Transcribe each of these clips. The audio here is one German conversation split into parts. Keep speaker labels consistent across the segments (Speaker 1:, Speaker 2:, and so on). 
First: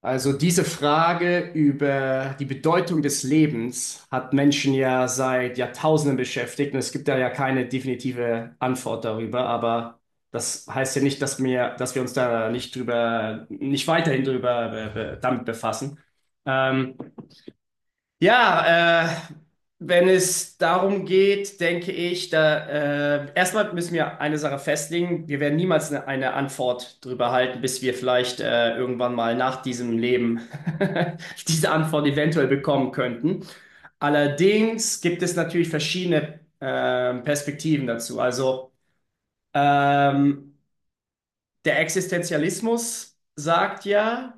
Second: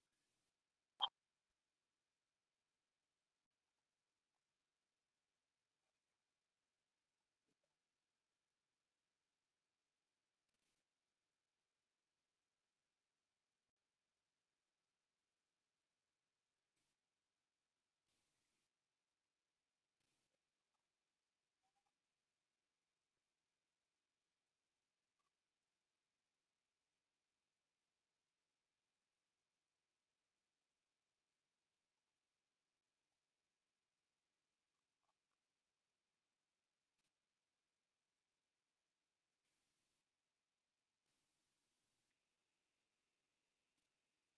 Speaker 1: Also diese Frage über die Bedeutung des Lebens hat Menschen ja seit Jahrtausenden beschäftigt und es gibt da ja keine definitive Antwort darüber, aber das heißt ja nicht, dass wir uns da nicht drüber, nicht weiterhin drüber damit befassen. Ähm, ja, wenn es darum geht, denke ich, da erstmal müssen wir eine Sache festlegen. Wir werden niemals eine Antwort drüber halten, bis wir vielleicht irgendwann mal nach diesem Leben diese Antwort eventuell bekommen könnten. Allerdings gibt es natürlich verschiedene Perspektiven dazu. Also ähm, der Existenzialismus sagt ja,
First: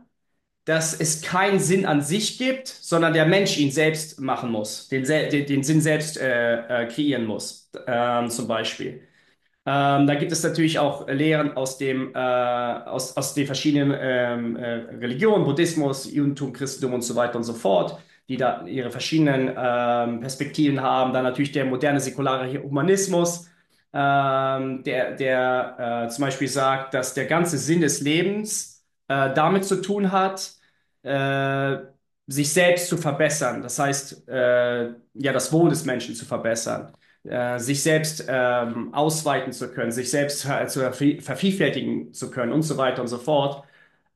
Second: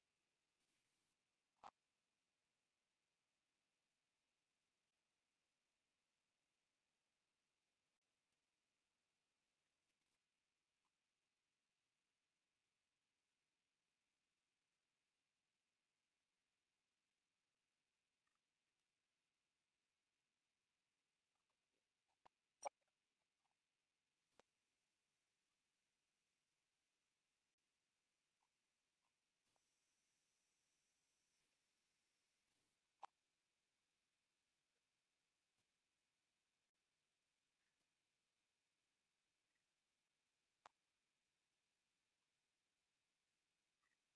Speaker 1: dass es keinen Sinn an sich gibt, sondern der Mensch ihn selbst machen muss, den Sinn selbst kreieren muss, zum Beispiel. Da gibt es natürlich auch Lehren aus aus den verschiedenen Religionen, Buddhismus, Judentum, Christentum und so weiter und so fort, die da ihre verschiedenen Perspektiven haben. Dann natürlich der moderne säkulare Humanismus, der zum Beispiel sagt, dass der ganze Sinn des Lebens damit zu tun hat, äh, sich selbst zu verbessern. Das heißt, ja, das Wohl des Menschen zu verbessern, sich selbst ausweiten zu können, sich selbst zu vervielfältigen zu können und so weiter und so fort.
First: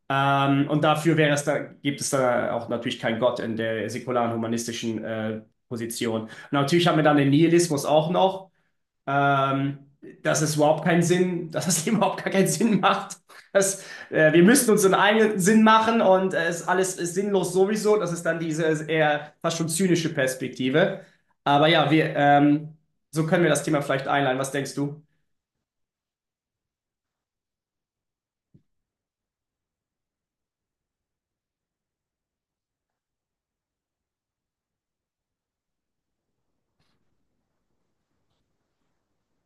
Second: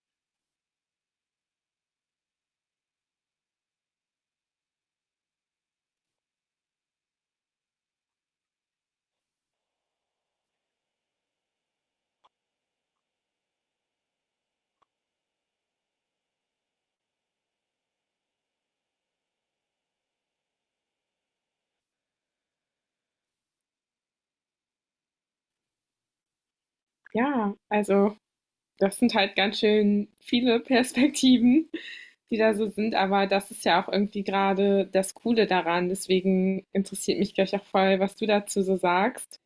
Speaker 1: Und dafür wäre es da, gibt es da auch natürlich keinen Gott in der säkularen humanistischen Position. Und natürlich haben wir dann den Nihilismus auch noch, ähm, dass es überhaupt keinen Sinn, dass es überhaupt gar keinen Sinn macht. Dass, wir müssten uns so einen eigenen Sinn machen und es alles ist sinnlos sowieso. Das ist dann diese eher fast schon zynische Perspektive. Aber ja, wir, so können wir das Thema vielleicht einleiten. Was denkst du?
Speaker 2: Ja, also das sind halt ganz schön viele Perspektiven, die da so sind, aber das ist ja auch irgendwie gerade das Coole daran. Deswegen interessiert mich gleich auch voll, was du dazu so sagst.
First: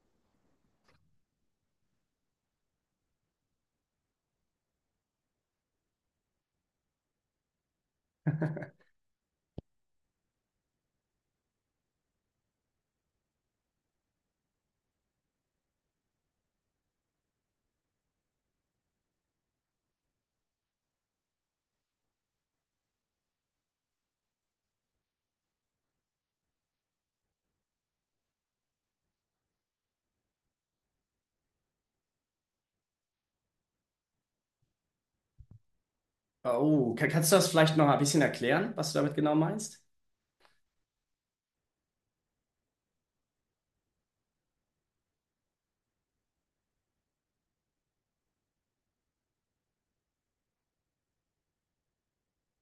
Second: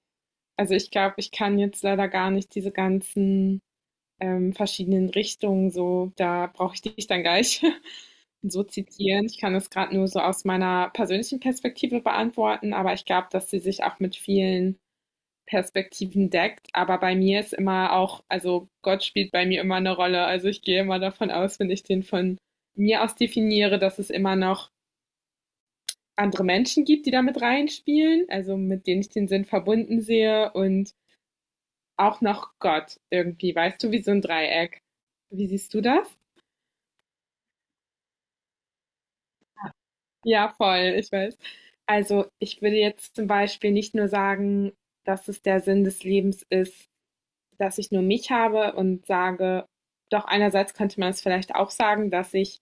Speaker 2: Also ich glaube, ich kann jetzt leider gar nicht diese ganzen verschiedenen Richtungen so, da brauche ich dich dann gleich so zitieren. Ich kann das gerade nur so aus meiner persönlichen Perspektive beantworten, aber ich glaube, dass sie sich auch mit vielen Perspektiven deckt. Aber bei mir ist immer auch, also Gott spielt bei mir immer eine Rolle. Also ich gehe immer davon aus, wenn ich den von mir aus definiere, dass es immer noch andere Menschen gibt, die damit reinspielen, also mit denen ich den Sinn verbunden sehe und auch noch Gott irgendwie, weißt du, wie so ein Dreieck. Wie siehst du das?
Speaker 1: Oh, kannst du das vielleicht noch ein bisschen erklären, was du damit genau meinst?
Speaker 2: Ja, voll, ich weiß. Also ich würde jetzt zum Beispiel nicht nur sagen, dass es der Sinn des Lebens ist, dass ich nur mich habe und sage, doch einerseits könnte man es vielleicht auch sagen, dass ich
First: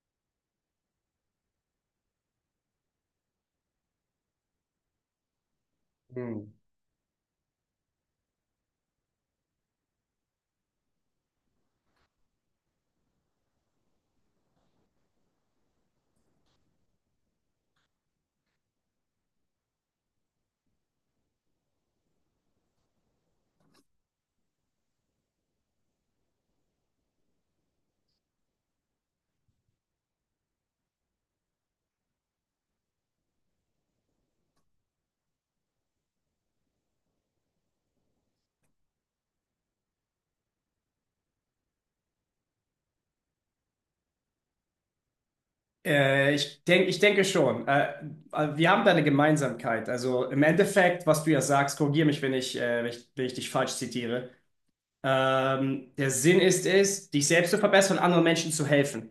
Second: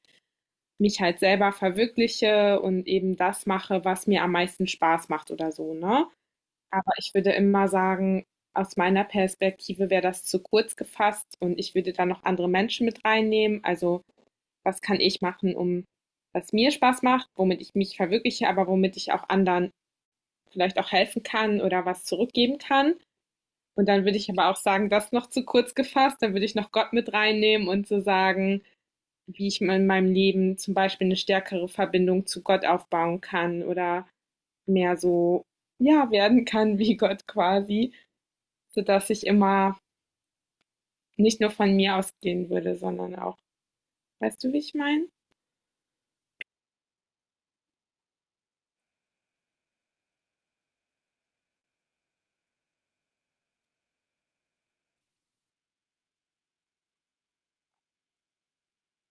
Speaker 2: mich halt selber verwirkliche und eben das mache, was mir am meisten Spaß macht oder so, ne?
Speaker 1: Hm.
Speaker 2: Aber ich würde immer sagen, aus meiner Perspektive wäre das zu kurz gefasst und ich würde da noch andere Menschen mit reinnehmen. Also was kann ich machen, um was mir Spaß macht, womit ich mich verwirkliche, aber womit ich auch anderen vielleicht auch helfen kann oder was zurückgeben kann. Und dann würde ich aber auch sagen, das noch zu kurz gefasst. Dann würde ich noch Gott mit reinnehmen und so sagen, wie ich in meinem Leben zum Beispiel eine stärkere Verbindung zu Gott aufbauen kann oder mehr so, ja, werden kann wie Gott quasi, sodass ich immer nicht nur von mir ausgehen würde, sondern auch, weißt du, wie ich meine?
Speaker 1: Ich denke schon. Wir haben da eine Gemeinsamkeit. Also im Endeffekt, was du ja sagst, korrigiere mich, wenn ich dich falsch zitiere. Der Sinn ist es, dich selbst zu verbessern und anderen Menschen zu helfen.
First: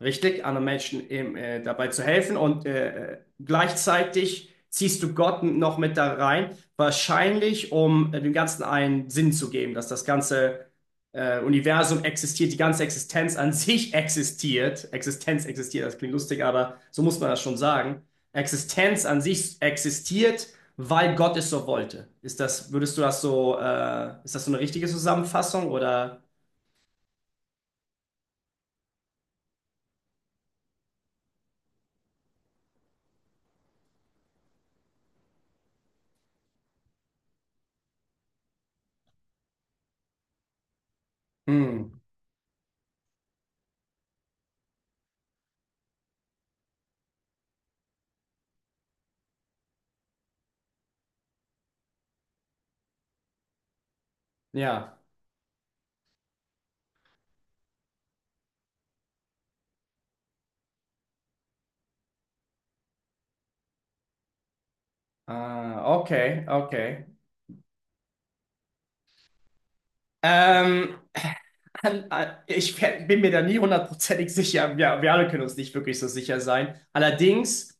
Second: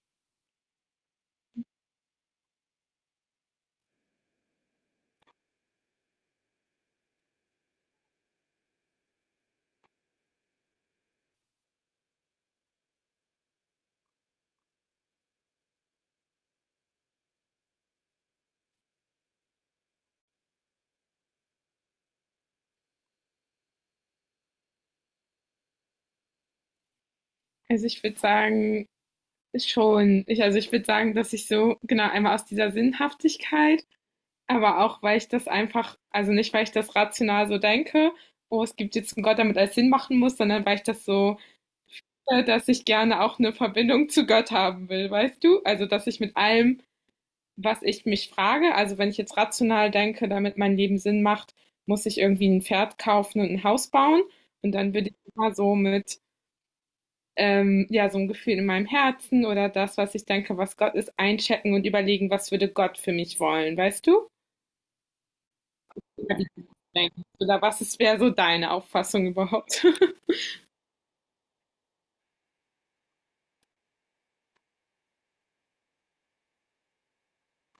Speaker 1: Richtig, anderen Menschen eben, dabei zu helfen und gleichzeitig ziehst du Gott noch mit da rein, wahrscheinlich um dem Ganzen einen Sinn zu geben, dass das ganze Universum existiert, die ganze Existenz an sich existiert. Existenz existiert, das klingt lustig, aber so muss man das schon sagen. Existenz an sich existiert, weil Gott es so wollte. Ist das, würdest du das so, ist das so eine richtige Zusammenfassung oder?
Speaker 2: Also ich würde sagen, schon, ich, also ich würde sagen, dass ich so, genau, einmal aus dieser Sinnhaftigkeit. Aber auch, weil ich das einfach, also nicht, weil ich das rational so denke, oh, es gibt jetzt einen Gott, damit alles Sinn machen muss, sondern weil ich das so,
Speaker 1: Hm,
Speaker 2: dass ich gerne auch eine Verbindung zu Gott haben will, weißt du? Also, dass ich mit allem, was ich mich frage, also wenn ich jetzt rational denke, damit mein Leben Sinn macht, muss ich irgendwie ein Pferd kaufen und ein Haus bauen. Und dann
Speaker 1: ja.
Speaker 2: bin ich immer so mit, ja, so ein Gefühl in meinem Herzen oder das, was ich denke, was Gott ist, einchecken und überlegen, was würde Gott für mich wollen, weißt du?
Speaker 1: Ah,
Speaker 2: Oder
Speaker 1: okay, okay.
Speaker 2: denken. Oder was ist, wäre so deine Auffassung überhaupt?
Speaker 1: Ähm, bin mir da nie hundertprozentig sicher. Ja, wir alle können uns nicht wirklich so sicher sein. Allerdings.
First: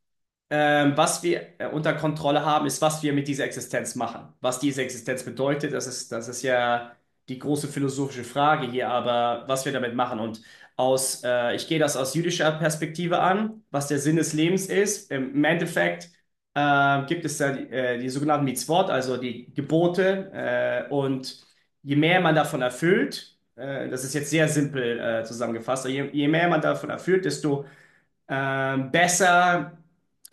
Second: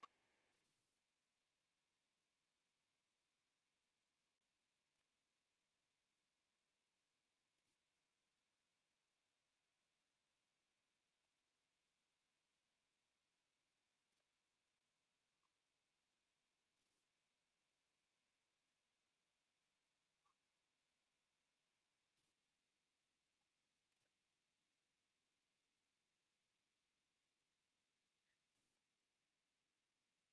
Speaker 1: Was wir unter Kontrolle haben, ist, was wir mit dieser Existenz machen. Was diese Existenz bedeutet, das ist ja die große philosophische Frage hier, aber was wir damit machen. Und ich gehe das aus jüdischer Perspektive an, was der Sinn des Lebens ist. Im Endeffekt gibt es da die sogenannten Mitzvot, also die Gebote. Und je mehr man davon erfüllt, das ist jetzt sehr simpel zusammengefasst, aber je mehr man davon erfüllt, desto besser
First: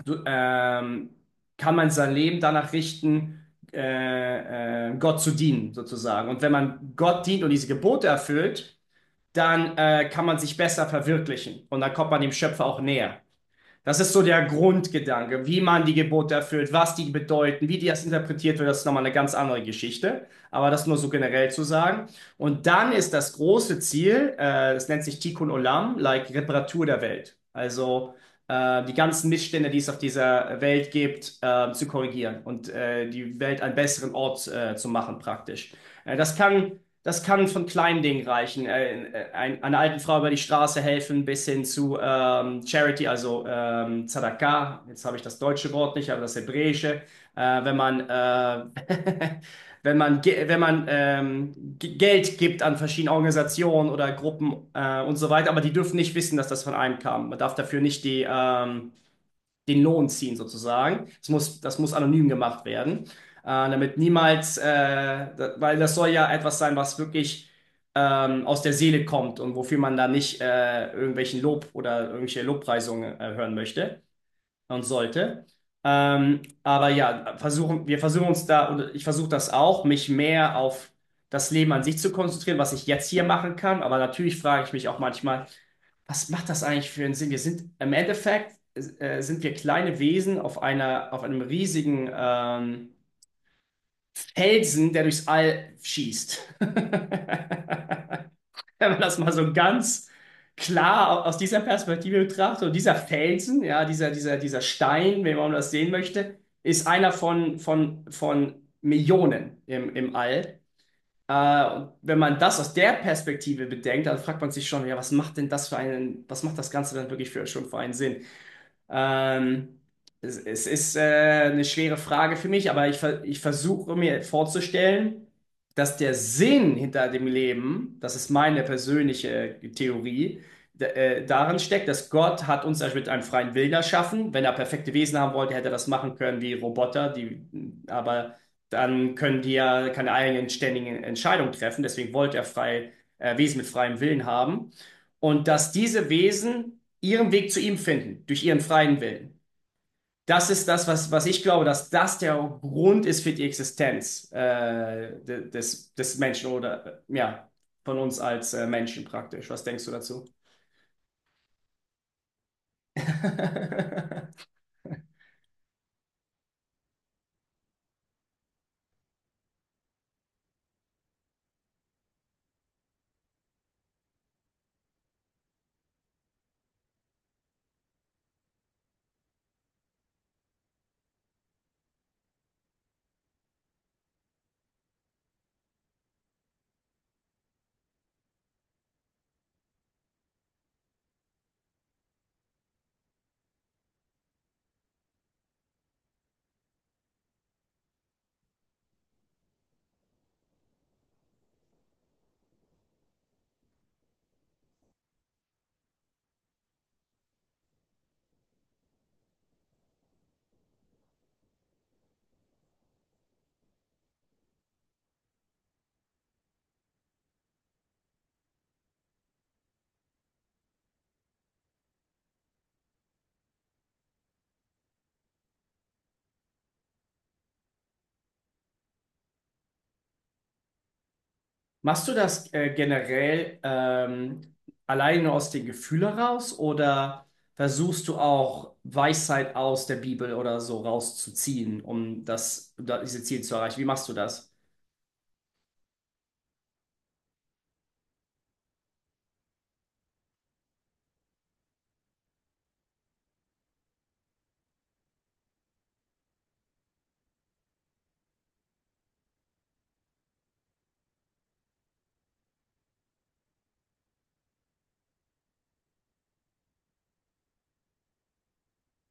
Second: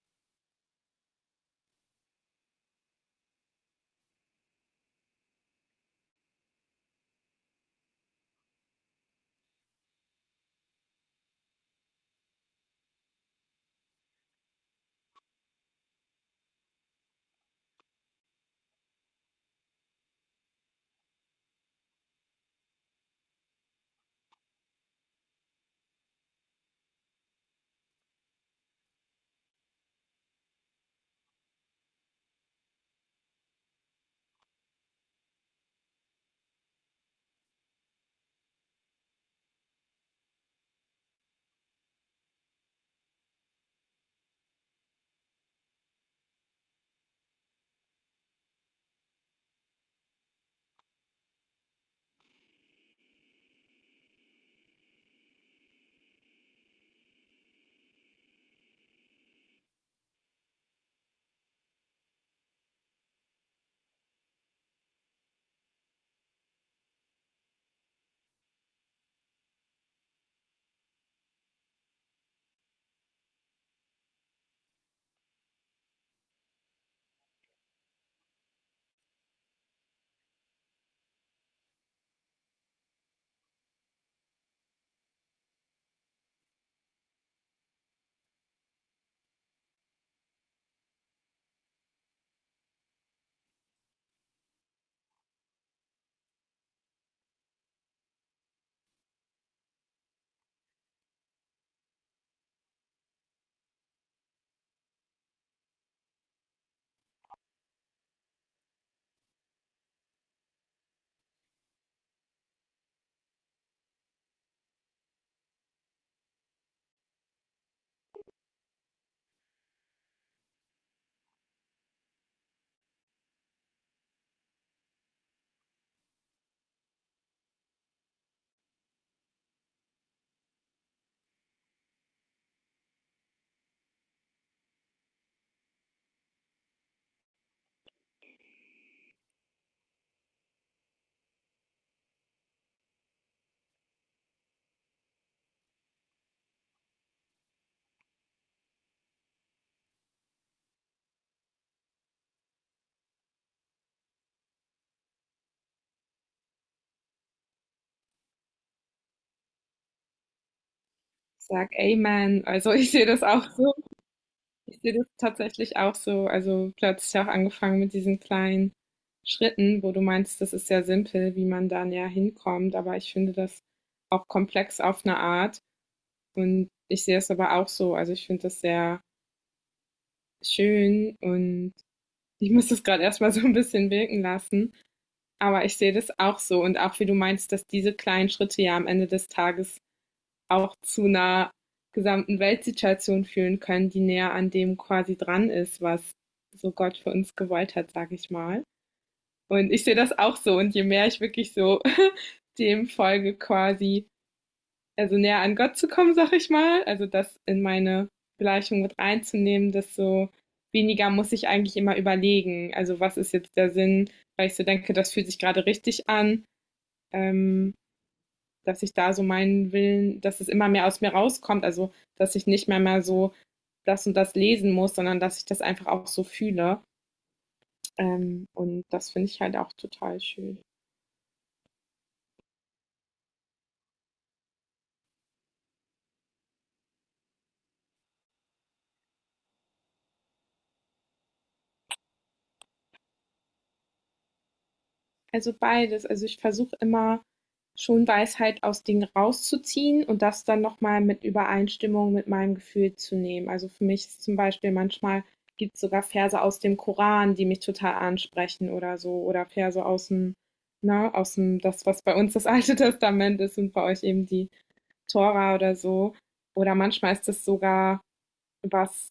Speaker 1: du, kann man sein Leben danach richten, Gott zu dienen, sozusagen. Und wenn man Gott dient und diese Gebote erfüllt, dann kann man sich besser verwirklichen und dann kommt man dem Schöpfer auch näher. Das ist so der Grundgedanke, wie man die Gebote erfüllt, was die bedeuten, wie die das interpretiert wird, das ist nochmal eine ganz andere Geschichte. Aber das nur so generell zu sagen. Und dann ist das große Ziel, das nennt sich Tikkun Olam, like Reparatur der Welt. Also die ganzen Missstände, die es auf dieser Welt gibt, zu korrigieren und die Welt einen besseren Ort zu machen praktisch. Äh, das kann das kann von kleinen Dingen reichen. Einer alten Frau über die Straße helfen, bis hin zu Charity, also Tzedakah. Jetzt habe ich das deutsche Wort nicht, aber das hebräische. Wenn man, wenn man Geld gibt an verschiedene Organisationen oder Gruppen und so weiter, aber die dürfen nicht wissen, dass das von einem kam. Man darf dafür nicht die, den Lohn ziehen sozusagen. Das muss anonym gemacht werden, damit niemals, weil das soll ja etwas sein, was wirklich aus der Seele kommt und wofür man da nicht irgendwelchen Lob oder irgendwelche Lobpreisungen hören möchte und sollte. Aber ja, wir versuchen uns da, und ich versuche das auch, mich mehr auf das Leben an sich zu konzentrieren, was ich jetzt hier machen kann. Aber natürlich frage ich mich auch manchmal, was macht das eigentlich für einen Sinn? Wir sind im Endeffekt sind wir kleine Wesen auf einem riesigen Felsen, der durchs All schießt. wenn man das mal so ganz klar aus dieser Perspektive betrachtet. Und dieser Felsen, ja, dieser Stein, wenn man das sehen möchte, ist einer von Millionen im All. Und wenn man das aus der Perspektive bedenkt, dann fragt man sich schon, ja, was macht das Ganze dann wirklich für schon für einen Sinn? Ähm, es ist eine schwere Frage für mich, aber ich versuche mir vorzustellen, dass der Sinn hinter dem Leben, das ist meine persönliche Theorie, darin steckt, dass Gott hat uns ja mit einem freien Willen erschaffen. Wenn er perfekte Wesen haben wollte, hätte er das machen können wie Roboter, die, aber dann können die ja keine eigenen ständigen Entscheidungen treffen. Deswegen wollte er Wesen mit freiem Willen haben. Und dass diese Wesen ihren Weg zu ihm finden, durch ihren freien Willen. Das ist das, was ich glaube, dass das der Grund ist für die Existenz des Menschen oder ja, von uns als Menschen praktisch. Was denkst du dazu?
Speaker 2: Ich sag Amen. Also ich sehe das auch so. Ich sehe das tatsächlich auch so. Also du hast ja auch angefangen mit diesen kleinen Schritten, wo du meinst, das ist ja simpel, wie man dann ja hinkommt. Aber ich finde das auch komplex auf eine Art. Und ich sehe es aber auch so. Also ich finde das sehr schön und ich muss das gerade erstmal so ein bisschen wirken lassen. Aber ich sehe das auch so. Und auch wie du meinst, dass diese kleinen Schritte ja am Ende des Tages auch zu 'ner gesamten Weltsituation fühlen können, die näher an dem quasi dran ist, was so Gott für uns gewollt hat, sage ich mal. Und ich sehe das auch so und je mehr ich wirklich so dem folge quasi, also näher an Gott zu kommen, sage ich mal, also das in meine Gleichung mit reinzunehmen, desto weniger muss ich eigentlich immer überlegen. Also, was ist jetzt der Sinn, weil ich so denke, das fühlt sich gerade richtig an, ähm dass ich da so meinen Willen, dass es immer mehr aus mir rauskommt, also dass ich nicht mehr mal so das und das lesen muss, sondern dass ich das einfach auch so fühle. Und das finde ich halt auch total schön.
Speaker 1: Machst du das generell allein nur aus den Gefühlen raus oder versuchst du auch Weisheit aus der Bibel oder so rauszuziehen, um das, diese Ziele zu erreichen? Wie machst du das?
Speaker 2: Also beides. Also ich versuche immer schon Weisheit aus Dingen rauszuziehen und das dann nochmal mit Übereinstimmung mit meinem Gefühl zu nehmen. Also für mich ist zum Beispiel manchmal gibt es sogar Verse aus dem Koran, die mich total ansprechen oder so, oder Verse aus dem, ne, aus dem, das, was bei uns das Alte Testament ist und bei euch eben die Tora oder so. Oder manchmal ist es sogar was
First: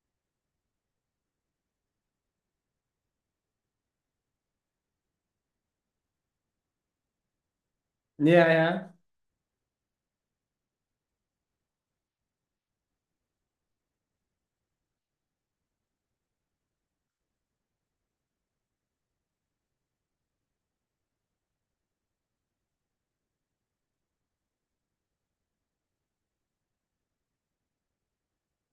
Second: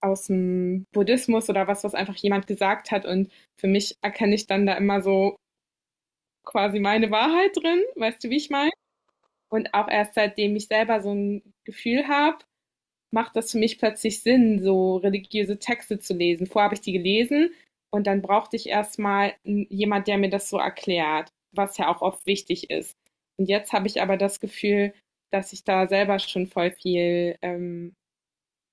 Speaker 2: aus dem Buddhismus oder was, was einfach jemand gesagt hat. Und für mich erkenne ich dann da immer so quasi meine Wahrheit drin, weißt du, wie
Speaker 1: Ja,
Speaker 2: ich meine?
Speaker 1: ja.
Speaker 2: Und auch erst seitdem ich selber so ein Gefühl habe, macht das für mich plötzlich Sinn, so religiöse Texte zu lesen. Vorher habe ich die gelesen und dann brauchte ich erstmal jemand, der mir das so erklärt, was ja auch oft wichtig ist. Und jetzt habe ich aber das Gefühl, dass ich da selber schon voll viel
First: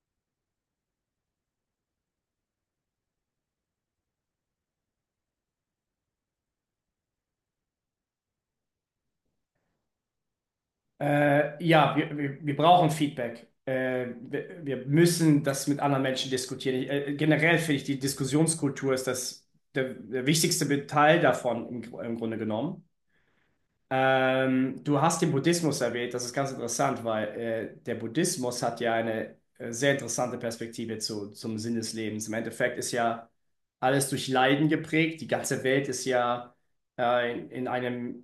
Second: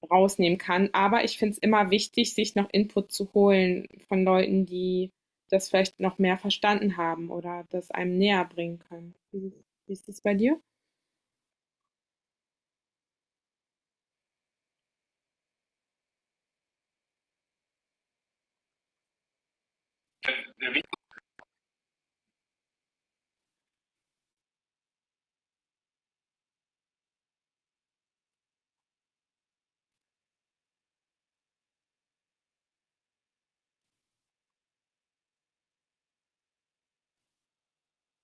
Speaker 2: rausnehmen kann. Aber ich finde es immer wichtig, sich noch Input zu holen von Leuten, die das vielleicht noch mehr verstanden haben oder das einem näher bringen können. Wie, wie ist es bei dir?
Speaker 1: Ja, wir brauchen Feedback. Wir müssen das mit anderen Menschen diskutieren. Generell finde ich, die Diskussionskultur ist das, der wichtigste Teil davon im Grunde genommen. Du hast den Buddhismus erwähnt, das ist ganz interessant, weil der Buddhismus hat ja eine sehr interessante Perspektive zum Sinn des Lebens. Im Endeffekt ist ja alles durch Leiden geprägt, die ganze Welt ist ja in einem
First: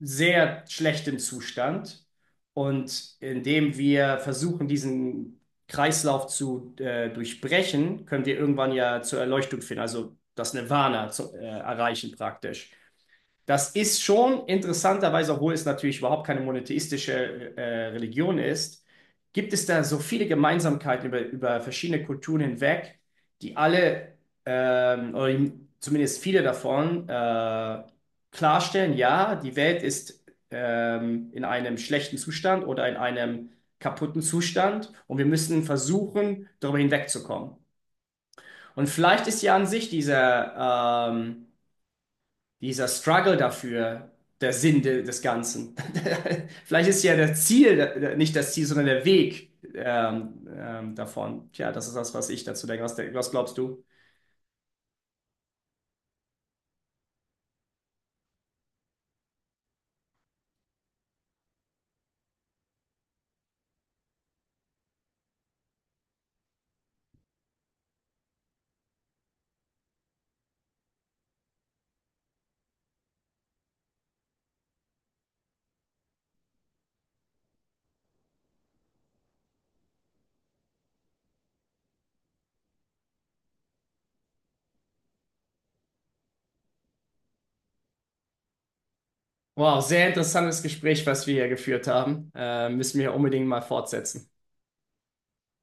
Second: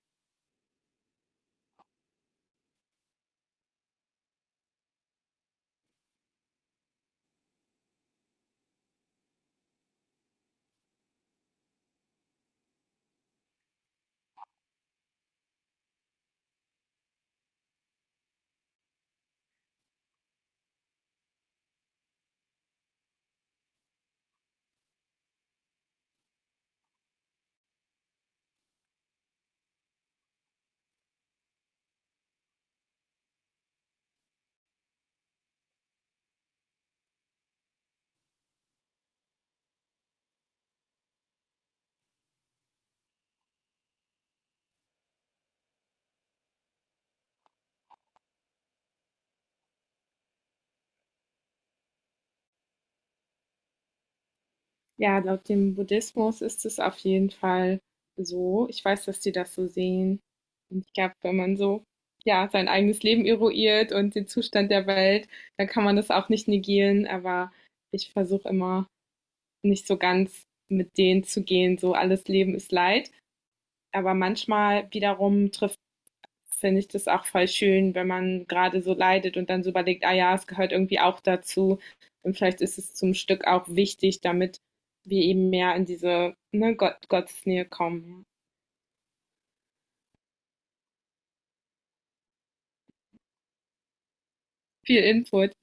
Speaker 1: sehr schlechten Zustand und indem wir versuchen, diesen Kreislauf zu durchbrechen, können wir irgendwann ja zur Erleuchtung finden, also das Nirvana zu, erreichen praktisch. Das ist schon interessanterweise, obwohl es natürlich überhaupt keine monotheistische Religion ist, gibt es da so viele Gemeinsamkeiten über verschiedene Kulturen hinweg, die alle, oder zumindest viele davon, klarstellen, ja, die Welt ist in einem schlechten Zustand oder in einem kaputten Zustand und wir müssen versuchen, darüber hinwegzukommen. Und vielleicht ist ja an sich dieser... dieser Struggle dafür der Sinn des Ganzen. Vielleicht ist ja das Ziel, nicht das Ziel, sondern der Weg davon. Tja, das ist das, was ich dazu denke. Was glaubst du?
Speaker 2: Ja, laut dem Buddhismus ist es auf jeden Fall so. Ich weiß, dass die das so sehen. Und ich glaube, wenn man so ja, sein eigenes Leben eruiert und den Zustand der Welt, dann kann man das auch nicht negieren. Aber ich versuche immer nicht so ganz mit denen zu gehen, so alles Leben ist Leid. Aber manchmal wiederum trifft, finde ich, das auch voll schön, wenn man gerade so leidet und dann so überlegt, ah ja, es gehört irgendwie auch dazu. Und vielleicht ist es zum Stück auch wichtig, damit wir eben mehr in diese, ne, Gott, Gottesnähe kommen.
Speaker 1: Wow, sehr interessantes Gespräch, was wir hier geführt haben. Müssen wir unbedingt mal fortsetzen.
Speaker 2: Viel Input.